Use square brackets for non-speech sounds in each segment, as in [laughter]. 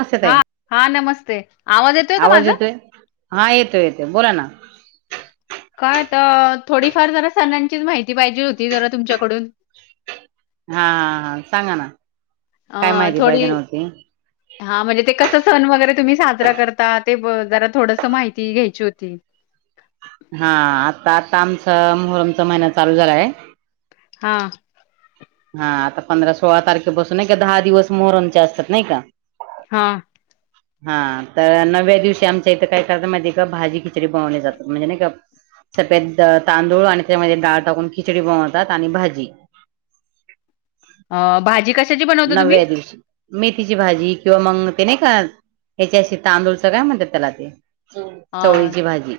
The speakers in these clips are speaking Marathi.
नमस्ते हा ताई हा नमस्ते, आवाज येतोय का माझा? हा येतोय येतोय, बोला ना. ह काय तर थोडीफार जरा सणांचीच माहिती पाहिजे होती जरा तुमच्याकडून हा हा हा सांगा ना अ काय माहिती पाहिजे थोडी नव्हती हा म्हणजे ते कस वगैरे तुम्ही साजरा करतात ज थोडस माहिती घ्यायची होती हा आता आता आमचं मोहरमचा महिन चालू झालाय हा हा आता पंधरा सोळा तारखे बसून नाही का दहा दिवस मोहरंचे असतात नाही का हा हा तर नव्या दिवशी आमच्या इथं काय करता माहितीे का भाजी किती करी बनवली जात म्हणजे नाही का सेत तांदूळ आणि त्यामध्ये डाळ टाकून खिचडी बनवतात आणि भाजी अ भाजी कशी नव्व्या दिवशी मेथीची भाजी किंवा मग ते नाही का ह्याच्याशी तांदूळच काय म्हणतात त्याला ते अ चवळीची भाजी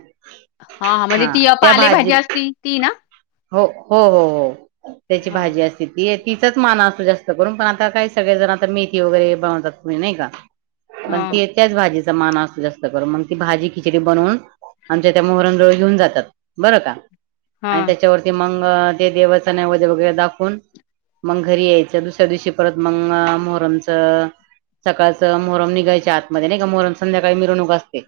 हा म्हणजे ती अ त्या भाजी पालेभाजी असती ती ना हो हो हो हो त्याची हा भाजी असते ती येत हिचाच मान असू जास्त कररून पण आता काही सगळेजण आता मेथी वगैरे बनतात नाही का हा पण ती येत्याच भाजी मान असत जास्त कर मग ती भाजी खिचडी बनवून आमच्या त्या मोहरंजवळ घेऊन जातात बरं का हा आणि त्याच्यावरती मंग अ ते देवच नैवेद्य वगैरे दाखवून मग घरी यायचं दुसर च्या दिवशी परत मग मोहरमच सकाळचं मोहरम निघायचे आतमध्ये नाही का मोहरम संध्याकाळी मिरवणूक असते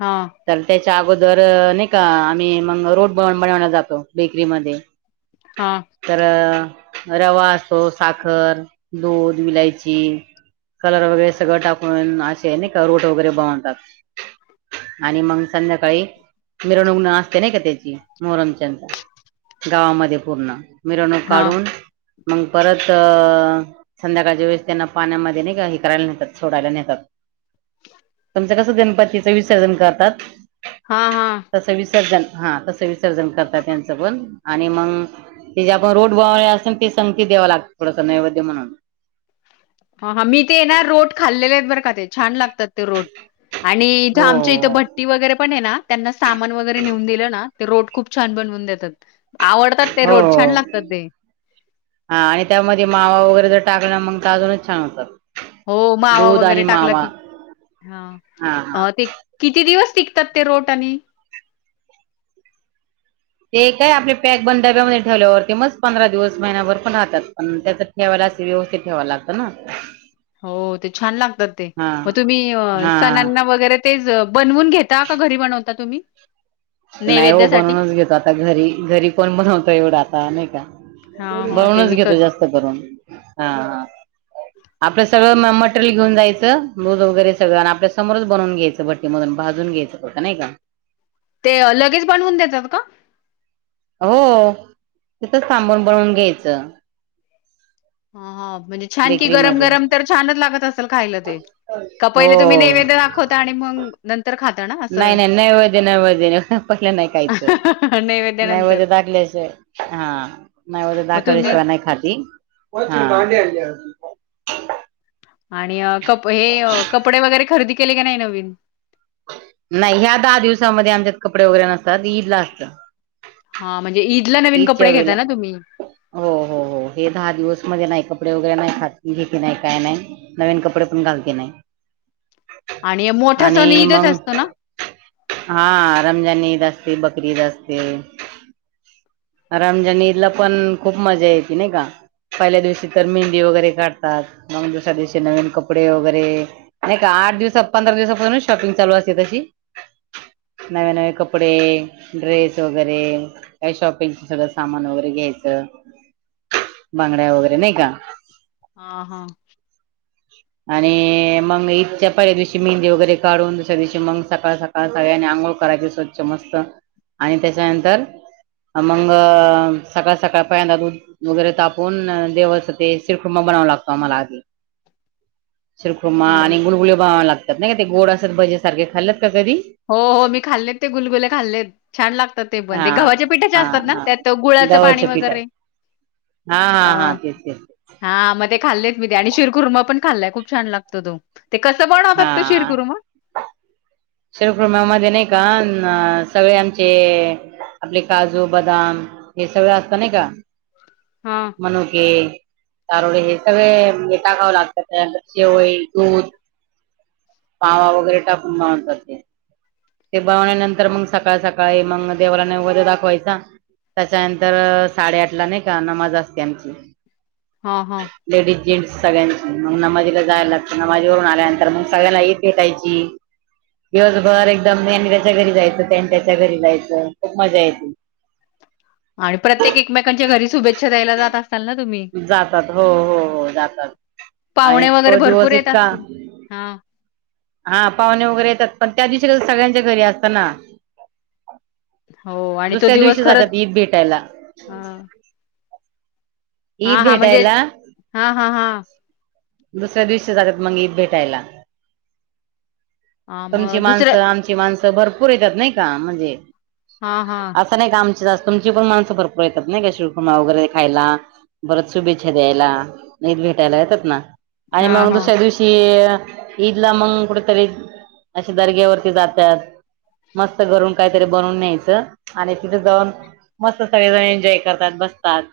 हा चालते चा अगोदर नाही का आम्ही मग रोट बनवला जातो बेकरीमध्ये हा तर रवा असो सात खर दूध मवलायची कलर वगैरे सगळं टाकून असे ना का रोट वगैरे बनवतात आणि मग संध्याकाळी मिरणूक असते ना का त्याची मोहरमचंद गावामध्ये पूर्ण मिरवणूक हा काढून मग परत तर संध्याकाळच्या वेळेस त्यांना पाण्यामध्ये नाही हे करायला नेतात सोडायला नेतात कसं गणपतीच विसर्जन करतात हा हा तस विसर्जन हा तसं विसर्जन करतात त्यांचं पण आणि मग ते जे आपण रोड बले असेल ते संगती द्यावा लाग एथड स नैवध्य म्हणा. ह हा मी ते रोट खाल्लेले आहेत बरं का ते छान लागतात ते रोट आणि इथं हो आमच्या इथं भट्टी वगैरे पण आहे ना. त्यांना सामान वगैरे नेऊन दिलं ना ते रोट खूप छान बनवून देतात. आवडतात ते हो रोट छान लागतात ते हा आणि त्यामध्ये मावा वगैरे जर टा मग अजूनच छान होतात. हो मावा दूध आणि वगैरे टाकला मावा की हा ह हा ते किती दिवस टिकतात ते रोट आणि ते काय आपले पॅक बन ाब्यामध्ये ठेवल्यावरती मच पंधरा दिवस महिन्याभर पण राहतात पण त्याच ठेवायला असे व्यवस्थित ठेवायला लागत ना. हो ते छान लागतात. ते हा म तुम्ही हा सणांना वगैरे तेच बनवून घेता का घरी बनवता तुम्ही नाही हो नैवेद्यासाठी बनवूनच घेतो आता घरी घरी पण बनवतो एवढं आता नाही का हा हा ते बनवूनच घेतो विकत जास्त करून हा आपलं सगळं मटरेल घेऊन जायचं दूध वगैरे सगळं आणि आपल्या समोरच बनवून घ्यायचं. भट्टीमधून भाजून घ्यायचं नाही का ते लगेच बनवून देतात का. हो तिथंच थांबून बनवून घ्यायच. हा म्हणजे छान की गरम गरम तर छानच लागत असेल. खायला ते का हो पहिले तुम्ही नैवेद दाखवता. आणि मग नंतर खात नाही नाही नैवद्य नैवद पहिलं नाही कायच नैवेद्यानंतर नैवद्य दाखल्याशि हा नैवद्य मग तुम्ही दाखवल्याशिवाय नाही खाती आ आणि अ कंप ऐ कपडे वगैरे खरेदी केले का नाही नवीन नाही ह्या दहा दिवसामध्ये आमच्यात कपडे वगैरे नसतात ईदला असतात. हा म्हणजे ईदला नवीन ईदच्या कपडे वेळी घेता ना तुम्ही हो हो हो हे दहा दिवस मध्ये नाही कपडे वगैरे नाही खात घेत नाही काय नाही नवीन कपडे पण घालती नाही. आणि मोठा सण आणि ईदच मग असतो ना? हा रमजनी ईद अ बकरी ईदअसते. रमजान ईदला पण खूप मजा येते नाही का पहिल्या दिवशी तर मेहंदी वगैरे काढतात. मग दुसऱ्या दिवशी नवीन कपडे वगैरे नाही का आठ दिवस पंधरा दिवसापासून शॉपिंग चालू असते तशी नवे नवे कपडे ड्रेस वगैरे काही शॉपंग पिहले सामान वगैरे घ्यायचं बांगड्या वगैरे नाही का हा हा आणि मग ईदच्या पहिल्या दिवशी मेहंदी वगैरे काढून दुसऱ्या दिवशी मग सकाळ सकाळ सकाळने आंघोळ करायचे, स्वच्छ मस्त आणि त्याच्यानंतर मग सकाळ सकाळ पहिल्यांदा दूध वगैरे तापून देवाचं ते शीर कुंभा बनावं लागतो आम्हाला आधी शीर कुंभा हा आणि गुलगुली बनवावे लागतात. नाही का ते गोड असत भजे सारखे खालेत हो हो मी खाल्लेत ते गुलगुले खाल्लेत छान लागतात. ते पण हा गव्हाच्या पिठाच्या हा असतात ना हा त्यात गुळाच पाणी गव्हाच्या पिठात वगैरे हा अ हा हा तेच तेच हा मग ते खालेत मी ते आणि शिरकुभा पण खाल्लाय खूप छान लागतो तो ते कसं बनवतात ते शीरखुर्मा शीर कुंभा मधे नाही का सगळे आमचे आपले काजू बदाम हे सगळं असत नाही का हा मनुके चारोळे हे सगळे टाकावं लागतात त्यांतर शेवई दूध पावा वगैरे टाकून बनवतात. ते ते बनवल्यानंतर मग सकाळ सकाळी मग देवाला नैवेद्य दाखवायचा त्याच्यानंतर साडेआठला नाही का नमाज असते आमची हा हा लेडीज जेंट्स सगळ्यांनी नमाजला जायला लागत नमाजवरून आल्यानंतर मग सगळ्यांना भेटायची दिवसभर याच्या घरी जायच त्यानी त्याच्या घरी जायचं खूप मजा येते आणि प्रत्येक एकमेकांच्या घरी शुभेच्छा द्यायला जातात जातात हो हो हो जातात आणि पाहुणे वगैरे तो भरपूर दिवस येत इतका असतील. हां, हा पाहुणे वगैरे येतात पण त्या दिवशी सगळ्यांच्या घरी असतना हो आणि तो दुसऱ्या दिवस दिवशी जगात खरंच ईद भेटायला हा ईद हा म्हणजे भेटायला हा हा हा दुसऱ्या दिवशी जाता मग ईद भेटायला हां, मग तुमची दुसरं माणसं आमची माणसं भरपूर येतात नाही का म्हणजे हां, हां, असं नाही का आमच जास्त तुमची पण माणसं भरपर येतात नाही का शीर कुंबा वगैरे खायला परत शुभेच्छा द्यायला न भेटायला येतात ना आणि हां, मग हां. दुसऱ्या दिवशी ईदला मग कुठेतरी अ दर्ग्यावरती जातात मस्त घरून काहीतरी बनवून न्यायचं आणि तिथे जाऊन मस्त सगळेजण एन्जॉय करतात बसतात.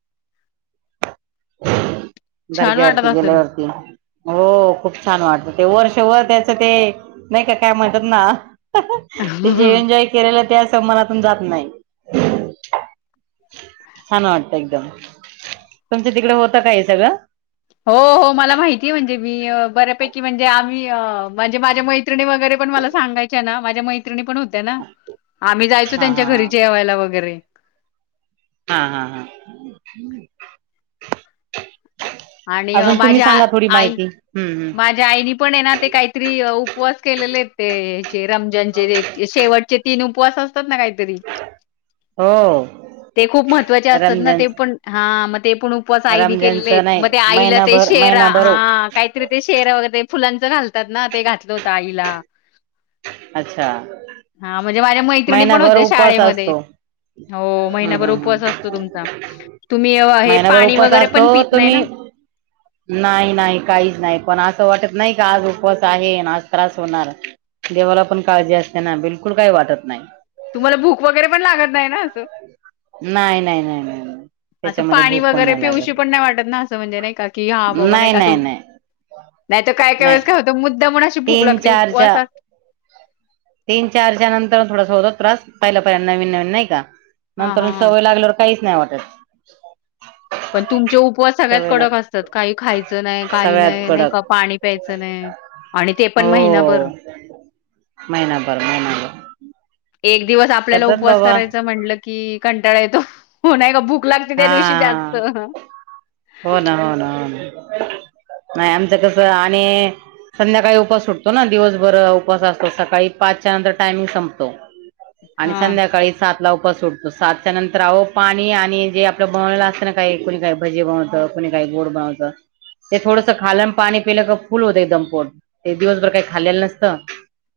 [unintelligible] छान वाटत दर्ग्यावरती असेल. गेल्यावरती हो खूप छान वाटत ते वर्ष वर त्याचं ते नाही का काय म्हणतात ना ते जे एन्जॉय कराल्यात त्या स मनातून जात नाही छान वाटत एकदम तुमचं तिकडे होतं का हे सगळं हो हो मला माहिती आहे म्हणजे मी बऱ्यापैकी म्हणजे आम्ही म्हणजे माझ्या मै मैत्रिणी वगैरे पण मला सांगायच्या ना माझ्या मैत्रिणी पण होत्या होत्या ना आम्ही जायचो हा त्यांच्या हा घरी हा. जेवायला वगैरे हा हा हा आणि अजून तुम्ही माझ्या सांगा थोडी आई माहिती हम्म हम्म माझ्या आईनी पण आहे ना ते काहीतरी उपवास केलेले ते ते रमजानचे शेवटचे तिन ऊपवास असताना ना काहीतरी? हो. खूप महत्तवाचे असतात ना रमजान ते पण ह म ते पण उपवास आईने रमजानच केलेले नाही मग ते आईला ते महिनाभर शेरा महिनाभर हा काहीतरी ते शेरा वगैरे फुलांच घालं तात ना ते घातलं होत आई ला अच्छा हा म्हणजे माझ्या मैत्रिणी पण महिनाभर होते, शाळेमध्ये हो हम् महिनाभर हम् उपवास असतो तुमचा ह तुम्ही अ, हे महिनाभर पाणी उपवास वगैरे असतो पण पित नाही तुम्ही ना नाही नाही काहीच नाही पण असं वाट त नाही का आज उपवास आहे आज त्रास होणार. देवाला पण काळजी असते ना बिलकुल काही वाटत नाही. तुम्हाला भूक वगैरे पण लागत नाही ना? अस नाही नाही नाही नाही नाही असं त्याच्यामध्ये पाणी भूक पण वगैरे नाही पिवूशी लागत पण नाही वाटत ना? असं म्हणजे नाही का की हा बाबा नाही का असं नाही त काय काय नाही वेळेस का होत मुद्दाम हून तीन चार च्या तीन चार च्या नंतर होतो त्रास पहिला पहिला नवीन नवीन नाही का! हां, नंतर हां, हां. सवय लागल्यावर काहीच नाही वाटत. पण तुमचे उपवास सगळ्यात सवय लाग कडक असतात? काही, खायचं नाही काही सगळ्यात नाही नाही कडक पाणी प्यायचं नाही, आणि ते पण हो महिनाभर. महिनाभर महिनाभर. एक दिवस आपल्याला करतात उपवास बाबा करायचा म्हटलं की कंटाळा येतो. हो नाय का भूक लागते हा त्या दिवशी हा जास्त हो ना हो ना हो. नाही आमचं कस आणि संध्याकाळी उपास सुटतो ना दिवसभर उपसा असतो सकाळी पाचच्या नंतर टायमिंग संपतो. आणि हां, संध्याकाळी सात ला उपवास सुटतो साातच्या नंतर आहो पाणी आणि जे आपलं बनवलेलं असत ना काही कोणी काय भजे बनवतो! कुणी काही गोड बवचं ते थोडस खा पाणी पिलं क फुल होतं एक दमपोट ते दिवसभर काही खाल्लं नसतं.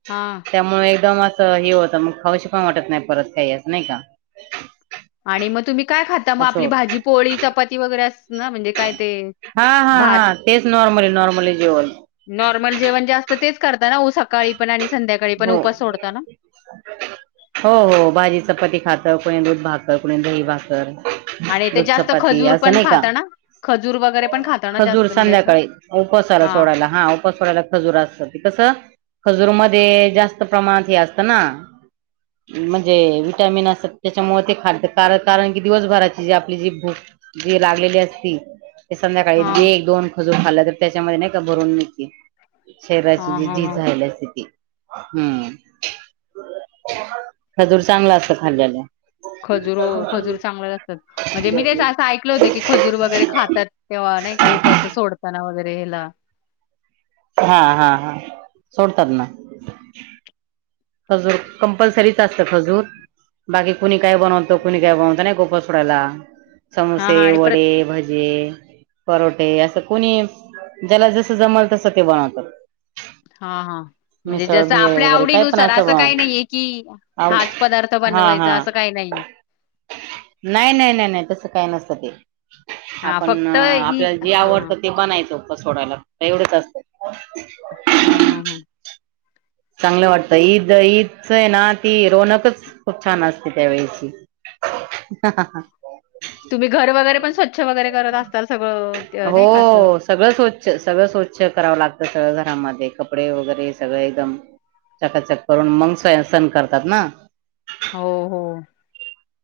हां. त्यामुळे एकदम अस हे होत मग खावाशी पण वाटत नाही परत खई असं नाय का! आणि मग तुम्ही काय खाता? मग असं आपली होतं भाजी पोळी चपाती वगैरे ना म्हणजे काय ते हा हा हा भात तेच नॉर्मली नॉर्मली जेवन. तर तेच करता ना सकाळी पण आणि संध्याकाळी पण हो उपवास सोडता ना? हो हो भाजी चपती खात तर कोणी दूध भाकरर कोणी दही भाकर आणि ते दुध जास्त चपाती खजूर असं पण नाही का खाता ना? खजूर वगैरे पण खाता ना खजूर जास्त म्हणजे असं? संध्याकाळी उपसाला हां सोडायला हा उपस सोडायला खजूर असत ते कस हजुरमत म जास्त प्रमाणात हे असत ना म्हणजे विटॅमिन असतात त्याच्यामुळे ते खाल कार कारण की दिवसभराची जी आपली जी भूक जी लागलेली असती ते संध्याकाळी हां. एक दोन हजू खाल्ला तर त्याच्यामध्ये नाही का भरून नकी शरीराची हां जी हां झी हां. झायला असि तती हम्म खजूर चांगला असत खाल्ल्याला खजूर हो खजूर चांगलंच असतात म्हणजे मी तेच असं ऐकलं होत की खजूर वगैरे खातात तेव्हा नाही का उपासं सोडताना वगैरे वेला हा हा हा सोडतात ना खजूर कंपल्सरीच असत खजूर बाकी कुणी काय बनवतं कुणी काय बनवत नाही गोप सोडायला हां समोसे हां आणि प्रत वडे भजे परोठे असं कोणी ज्याला जस जमल तस ते बनवतात हा हा म्हणजे मिसळ जस भेळ आपल्या वगैरे काय आवडीनुस पण सर असं काही बनव नाहीे की हाच पदार्थ हा हा बनवायचा असं काही नाहीे नाही नाही नाही नाही तसं काय नसतं ते आपण इ आपल्याला जे हां. आवडतं ते बनायचो सोडायला तर एवढेच असत हा हम् हम् चांगलं वाटतं ईद ईदच आहे ना ती रोनकच खूप छान असते त्यावेळेची तुम्ही घर वगैरे पण स्वच्छ वगैरे करत असताल सगळं ते नाही का असं? हो सगळं स्वच्छ सगळं स्वच्छ करावं लागत सगळ घरामध्ये कपडे वगैरे सगळे एकदम चकाचक करून मंग सयसन करतात ना हो हो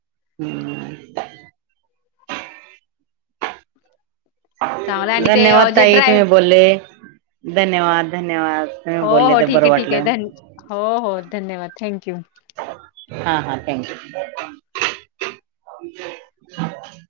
हम्म चांगलं आणि ते अ, धन्यवाद जे ताई ड्राय तुम्ही बोलले धन्यवाद धन्यवाद तुम्ही हो बोलले हो तर ठीक बरं आहे ठीक आहे वाटलं ध हो हो धन्यवाद थँक यू हा हा थँक्यू